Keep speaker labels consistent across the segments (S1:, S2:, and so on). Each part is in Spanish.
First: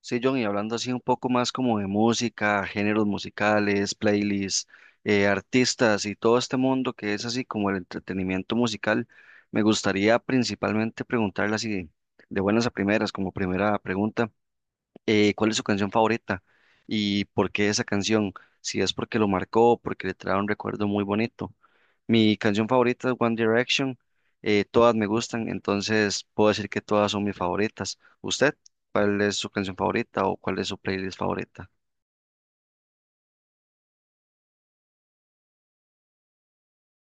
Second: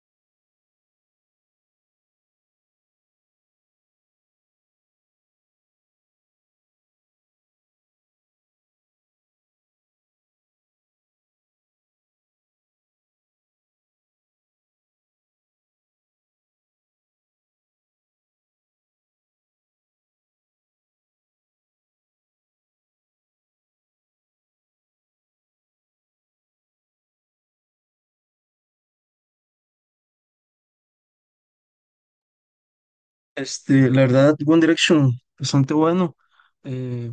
S1: Sí, John, y hablando así un poco más como de música, géneros musicales, playlists, artistas y todo este mundo que es así como el entretenimiento musical, me gustaría principalmente preguntarle así de buenas a primeras, como primera pregunta, cuál es su canción favorita y por qué esa canción, si es porque lo marcó, porque le trae un recuerdo muy bonito. Mi canción favorita es One Direction, todas me gustan, entonces puedo decir que todas son mis favoritas. ¿Usted cuál es su canción favorita o cuál es su playlist favorita?
S2: La verdad, One Direction, bastante bueno. eh,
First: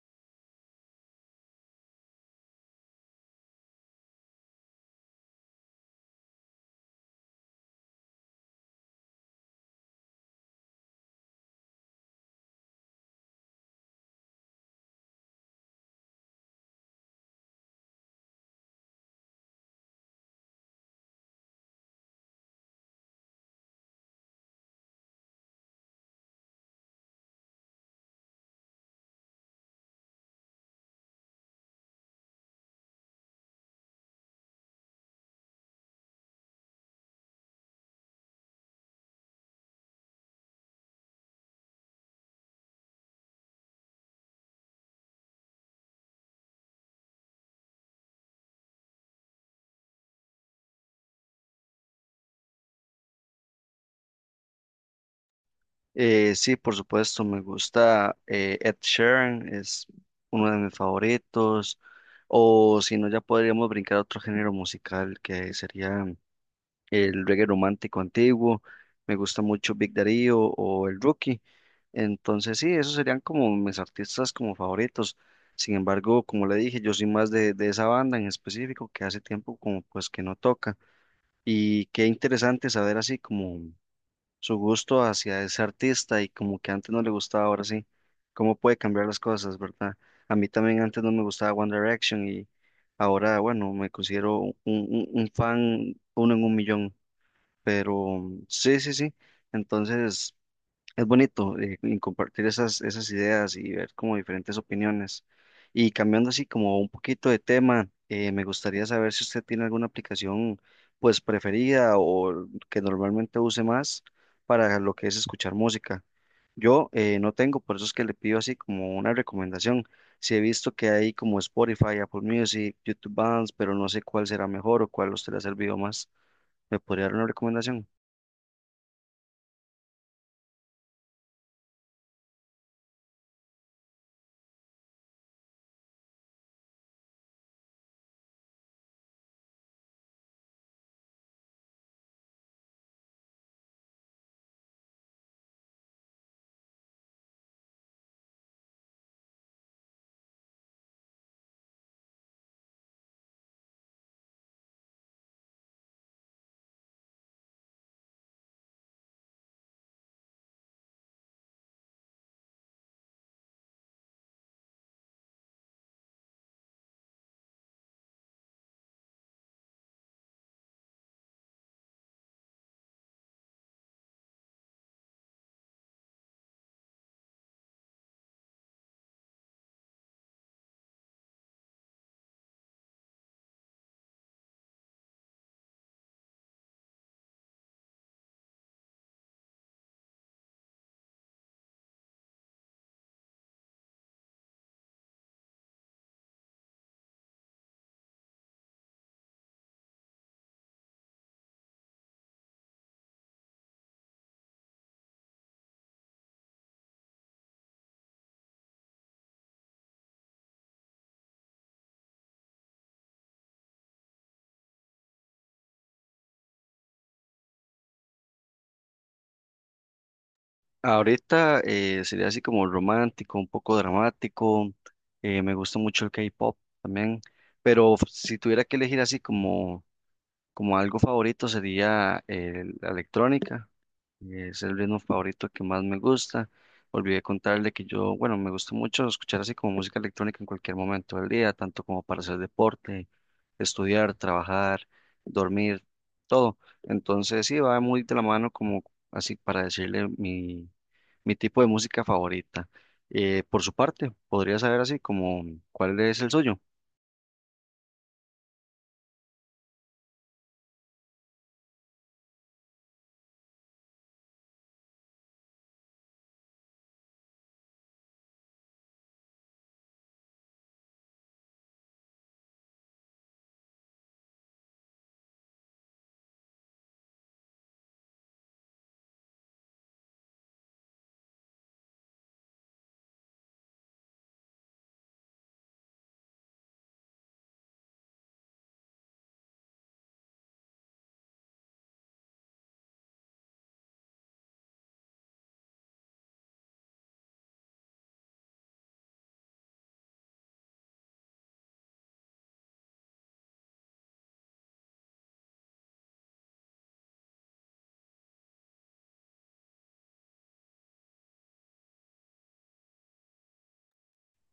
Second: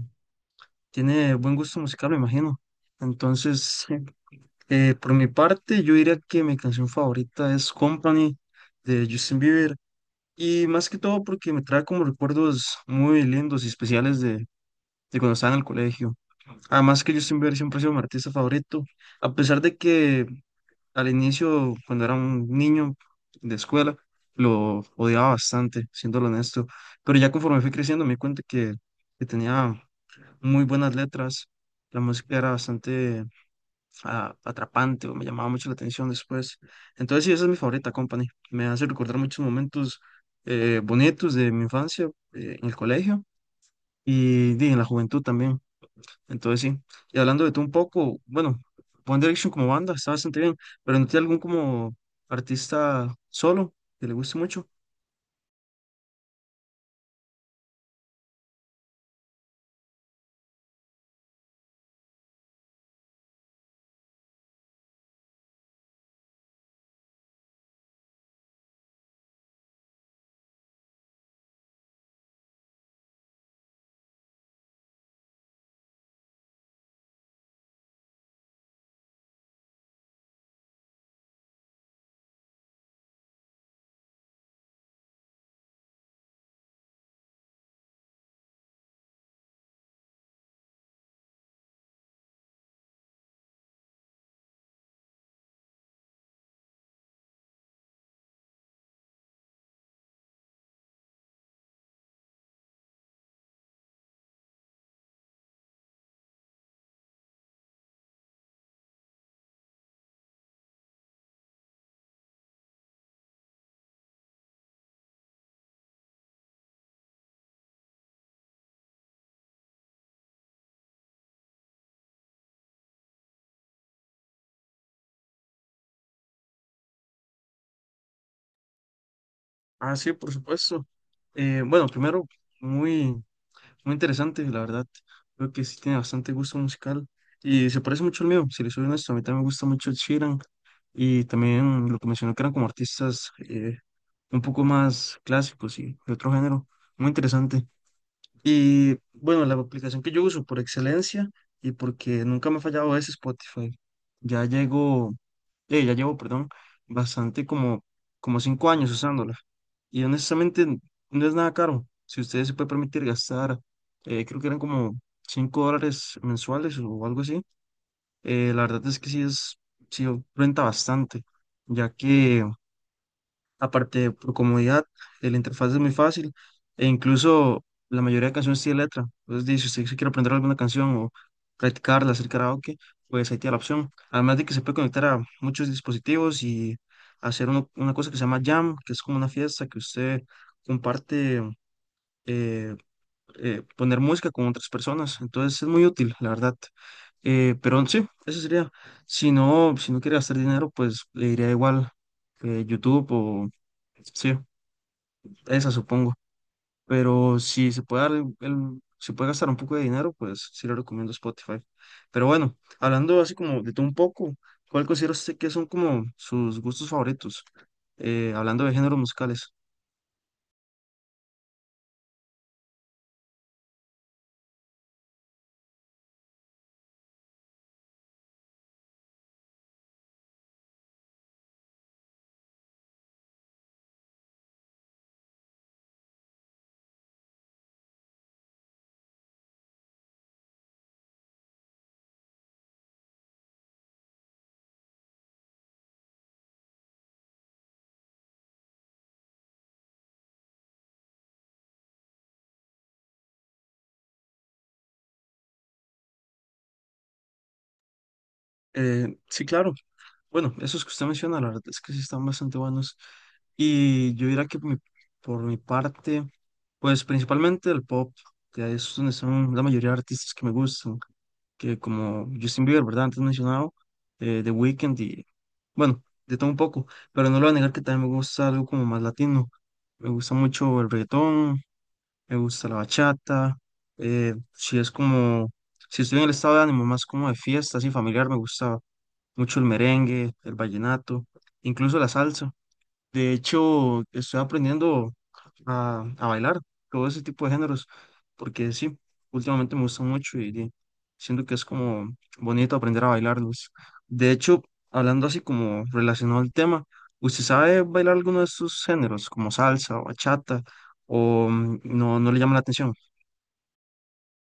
S2: Tiene buen gusto musical, me imagino. Entonces, sí. Por mi parte, yo diría que mi canción favorita es Company de Justin Bieber. Y más que todo porque me trae como recuerdos muy lindos y especiales de cuando estaba en el colegio. Además que Justin Bieber siempre ha sido mi artista favorito. A pesar de que al inicio, cuando era un niño de escuela, lo odiaba bastante, siéndolo honesto, pero ya conforme fui creciendo me di cuenta que tenía muy buenas letras, la música era bastante atrapante o me llamaba mucho la atención después. Entonces sí, esa es mi favorita, Company. Me hace recordar muchos momentos bonitos de mi infancia en el colegio y, di, en la juventud también. Entonces sí, y hablando de tú un poco, bueno, One Direction como banda está bastante bien, pero ¿no tiene algún como artista solo que le guste mucho?
S1: Sí, por supuesto, me gusta Ed Sheeran, es uno de mis favoritos, o si no, ya podríamos brincar a otro género musical que sería el reggae romántico antiguo. Me gusta mucho Big Darío o el Rookie. Entonces sí, esos serían como mis artistas como favoritos. Sin embargo, como le dije, yo soy más de esa banda en específico que hace tiempo como pues que no toca. Y qué interesante saber así como su gusto hacia ese artista y como que antes no le gustaba, ahora sí. Cómo puede cambiar las cosas, ¿verdad? A mí también antes no me gustaba One Direction y ahora, bueno, me considero un fan uno en un millón. Pero sí, sí, sí. Entonces es bonito y compartir esas ideas y ver como diferentes opiniones. Y cambiando así como un poquito de tema, me gustaría saber si usted tiene alguna aplicación pues preferida o que normalmente use más para lo que es escuchar música. Yo no tengo, por eso es que le pido así como una recomendación. Si he visto que hay como Spotify, Apple Music, YouTube Bands, pero no sé cuál será mejor o cuál a usted le ha servido más. ¿Me podría dar una recomendación?
S2: Ah, sí, por supuesto. Bueno, primero, muy, muy interesante, la verdad. Creo que sí tiene bastante gusto musical y se parece mucho al mío, si le soy honesto, a mí también me gusta mucho Ed Sheeran y también lo que mencionó que eran como artistas un poco más clásicos y de otro género. Muy interesante. Y bueno, la aplicación que yo uso por excelencia y porque nunca me ha fallado es Spotify. Ya llego, ya llevo, perdón, bastante como 5 años usándola. Y honestamente no es nada caro. Si ustedes se puede permitir gastar, creo que eran como $5 mensuales o algo así. La verdad es que sí es, sí renta bastante, ya que aparte, por comodidad, la interfaz es muy fácil e incluso la mayoría de canciones tiene letra. Entonces, di, si usted se quiere aprender alguna canción o practicarla, hacer karaoke, pues ahí tiene la opción. Además de que se puede conectar a muchos dispositivos y hacer una cosa que se llama Jam, que es como una fiesta que usted comparte eh, poner música con otras personas. Entonces es muy útil, la verdad. Pero sí, eso sería. Si no, si no quiere gastar dinero, pues le iría igual YouTube o sí, esa supongo. Pero si se puede dar si puede gastar un poco de dinero, pues sí le recomiendo Spotify. Pero bueno, hablando así como de todo un poco, ¿cuál considera usted que son como sus gustos favoritos? Hablando de géneros musicales.
S1: Ahorita sería así como romántico, un poco dramático. Me gusta mucho el K-pop también. Pero si tuviera que elegir así como, como algo favorito, sería la electrónica. Es el ritmo favorito que más me gusta. Olvidé contarle que yo, bueno, me gusta mucho escuchar así como música electrónica en cualquier momento del día, tanto como para hacer deporte, estudiar, trabajar, dormir, todo. Entonces sí, va muy de la mano como así para decirle mi tipo de música favorita. Por su parte, podría saber así como cuál es el suyo.
S2: Sí, claro. Bueno, esos que usted menciona, la verdad es que sí están bastante buenos. Y yo diría que por mi parte, pues principalmente el pop, que es donde están la mayoría de artistas que me gustan, que como Justin Bieber, ¿verdad? Antes mencionado, The Weeknd y, bueno, de todo un poco, pero no lo voy a negar que también me gusta algo como más latino. Me gusta mucho el reggaetón, me gusta la bachata, eh, si es como, si estoy en el estado de ánimo más como de fiesta, así familiar, me gusta mucho el merengue, el vallenato, incluso la salsa. De hecho, estoy aprendiendo a bailar todo ese tipo de géneros, porque sí, últimamente me gusta mucho y siento que es como bonito aprender a bailarlos. De hecho, hablando así como relacionado al tema, ¿usted sabe bailar alguno de estos géneros, como salsa o bachata, o no, no le llama la atención?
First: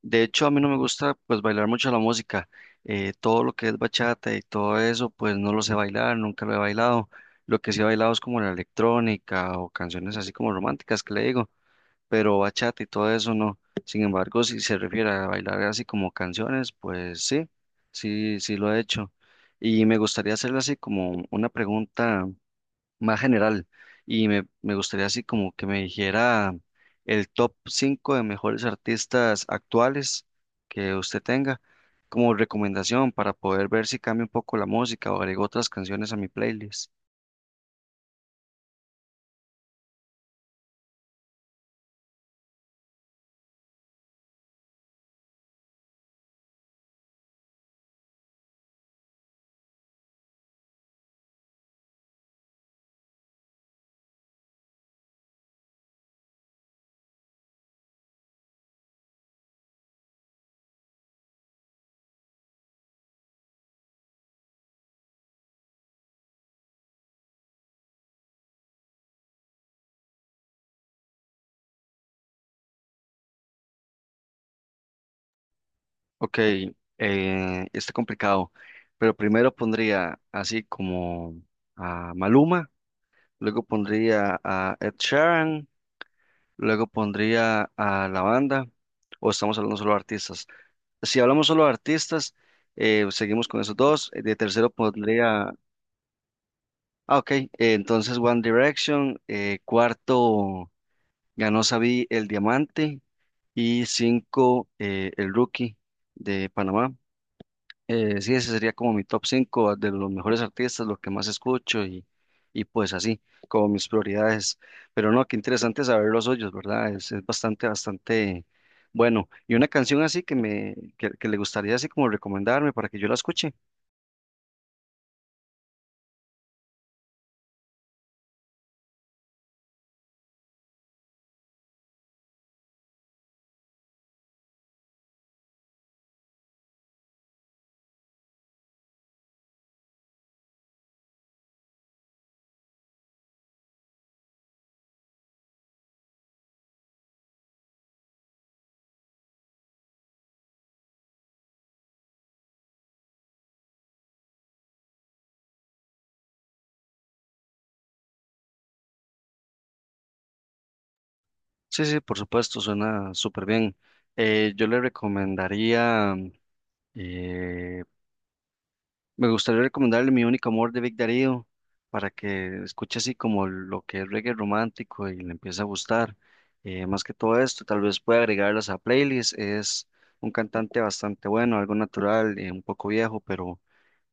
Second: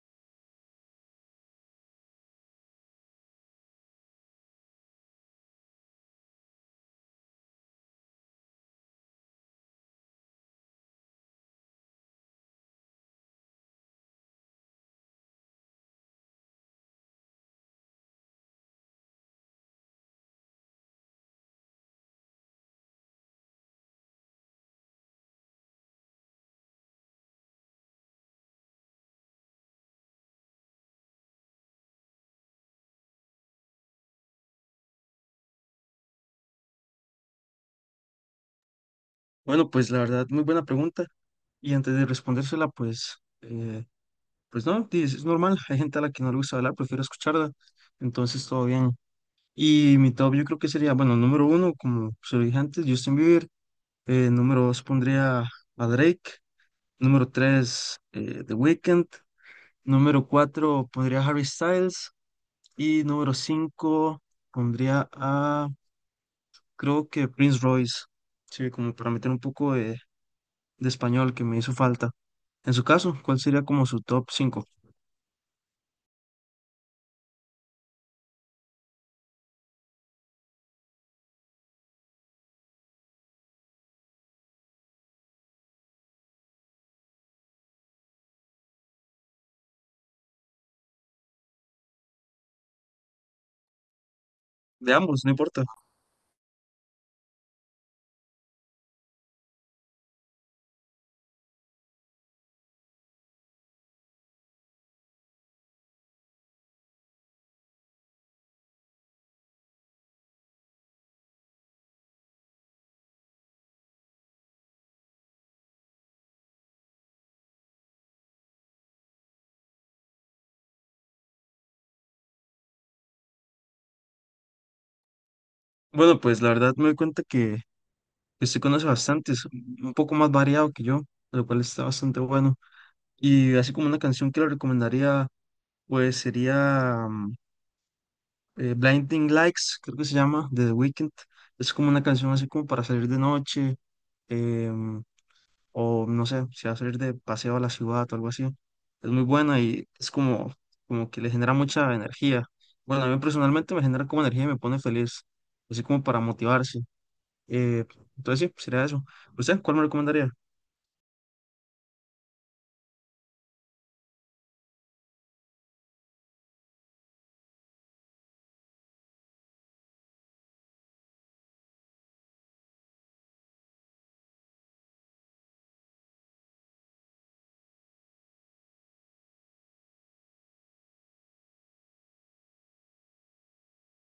S1: De hecho, a mí no me gusta pues bailar mucho la música. Todo lo que es bachata y todo eso, pues no lo sé bailar, nunca lo he bailado. Lo que sí he bailado es como la electrónica o canciones así como románticas que le digo, pero bachata y todo eso no. Sin embargo, si se refiere a bailar así como canciones, pues sí, sí, sí lo he hecho. Y me gustaría hacerle así como una pregunta más general y me gustaría así como que me dijera el top 5 de mejores artistas actuales que usted tenga como recomendación para poder ver si cambia un poco la música o agrego otras canciones a mi playlist.
S2: Bueno, pues la verdad, muy buena pregunta. Y antes de respondérsela, pues no, dices, es normal, hay gente a la que no le gusta hablar, prefiero escucharla, entonces todo bien. Y mi top yo creo que sería, bueno, número uno, como se lo dije antes, Justin Bieber, número dos pondría a Drake, número tres, The Weeknd, número cuatro pondría a Harry Styles y número cinco pondría a, creo que Prince Royce, sí, como para meter un poco de español que me hizo falta. En su caso, ¿cuál sería como su top cinco?
S1: Ok, está complicado, pero primero pondría así como a Maluma, luego pondría a Ed Sheeran, luego pondría a la banda, o estamos hablando solo de artistas. Si hablamos solo de artistas, seguimos con esos dos. De tercero
S2: De ambos, no
S1: pondría.
S2: importa.
S1: Ah, ok. Entonces One Direction. Cuarto ganó Sabi el Diamante. Y cinco, el Rookie de Panamá. Sí, ese sería como mi top 5 de los mejores artistas, lo que más escucho y pues así, como mis prioridades. Pero no, qué interesante saber los hoyos, ¿verdad? Es bastante, bastante bueno. Y una canción así que me, que le gustaría así como recomendarme para que yo la escuche.
S2: Bueno, pues la verdad me doy cuenta que usted conoce bastantes, un poco más variado que yo, lo cual está bastante bueno. Y así como una canción que le recomendaría, pues sería Blinding Lights, creo que se llama, de The Weeknd. Es como una canción así como para salir de noche, em, o no sé, si va a salir de paseo a la ciudad o algo así. Es muy buena y es como, como que le genera mucha energía. Bueno, a mí personalmente me genera como energía y me pone feliz, así como para motivarse. Eh, entonces sí, sería eso. ¿Usted cuál me recomendaría?
S1: Sí, sí, por supuesto, suena súper bien. Yo le recomendaría, eh, me gustaría recomendarle Mi Único Amor de Vic Darío para que escuche así como lo que es reggae romántico y le empiece a gustar. Más que todo esto, tal vez pueda agregarlas a playlist. Es un cantante bastante bueno, algo natural, un poco viejo, pero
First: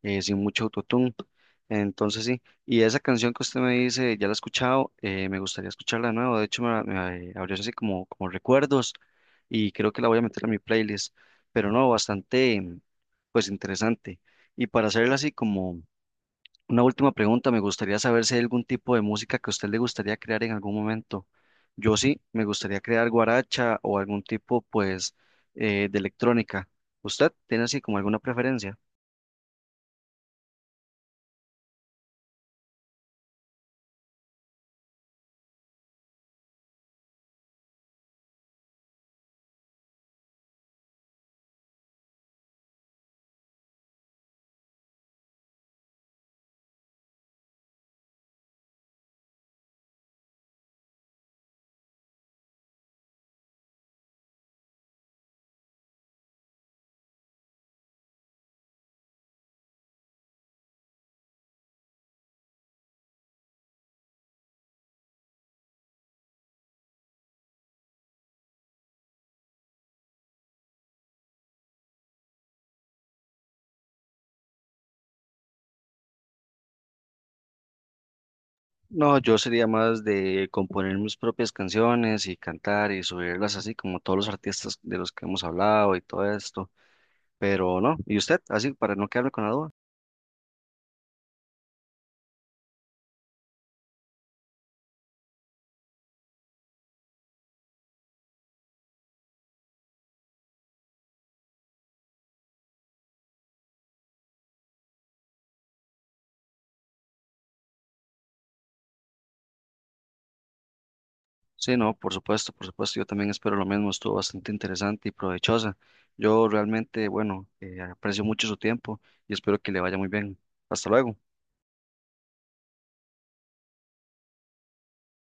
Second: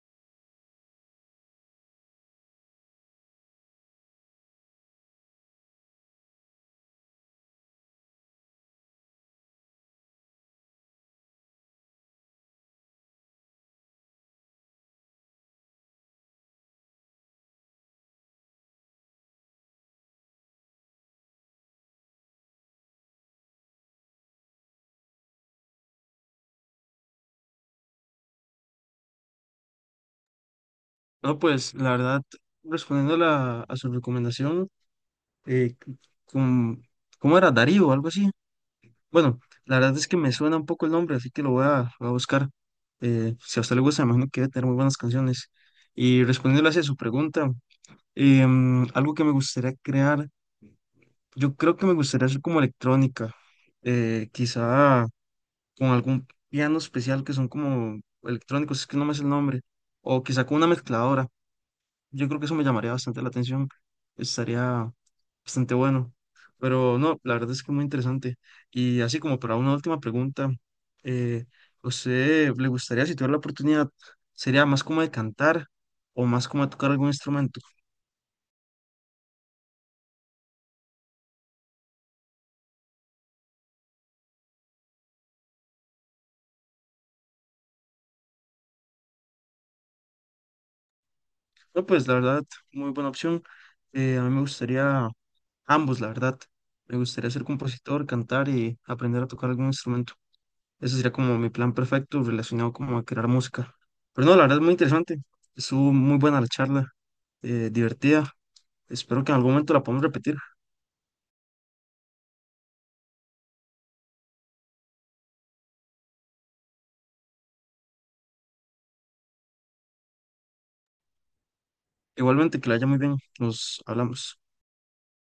S1: sin mucho autotune. Entonces sí, y esa canción que usted me dice, ya la he escuchado. Eh, me gustaría escucharla de nuevo, de hecho me abrió así como, como recuerdos y creo que la voy a meter a mi playlist, pero no, bastante pues interesante. Y para hacerla así como una última pregunta, me gustaría saber si hay algún tipo de música que a usted le gustaría crear en algún momento. Yo sí, me gustaría crear guaracha o algún tipo pues de electrónica. ¿Usted tiene así como alguna preferencia?
S2: No, pues la verdad, respondiendo a su recomendación, eh, con ¿cómo era? Darío o algo así. Bueno, la verdad es que me suena un poco el nombre, así que lo voy a buscar. Si a usted le gusta, me imagino que debe tener muy buenas canciones. Y respondiéndole hacia su pregunta, algo que me gustaría crear, yo creo que me gustaría hacer como electrónica, quizá con algún piano especial que son como electrónicos, es que no me es el nombre, o quizá con una mezcladora. Yo creo que eso me llamaría bastante la atención. Estaría bastante bueno. Pero no, la verdad es que muy interesante. Y así como para una última pregunta, eh, ¿usted le gustaría, si tuviera la oportunidad, sería más como de cantar o más como de tocar algún instrumento?
S1: No, yo sería más de componer mis propias canciones y cantar y subirlas así como todos los artistas de los que hemos hablado y todo esto. Pero no, ¿y usted? Así para no quedarme con la duda.
S2: No, pues la verdad, muy buena opción. A mí me gustaría ambos, la verdad. Me gustaría ser compositor, cantar y aprender a tocar algún instrumento. Ese sería como mi plan perfecto relacionado como a crear música. Pero no, la verdad es muy interesante. Estuvo muy buena la charla, divertida. Espero que en algún momento la podamos repetir.
S1: Sí, no, por supuesto, yo también espero lo mismo. Estuvo bastante interesante y provechosa. Yo realmente, bueno, aprecio mucho su tiempo y espero que le vaya muy bien. Hasta luego.
S2: Igualmente, que la haya muy bien. Nos hablamos.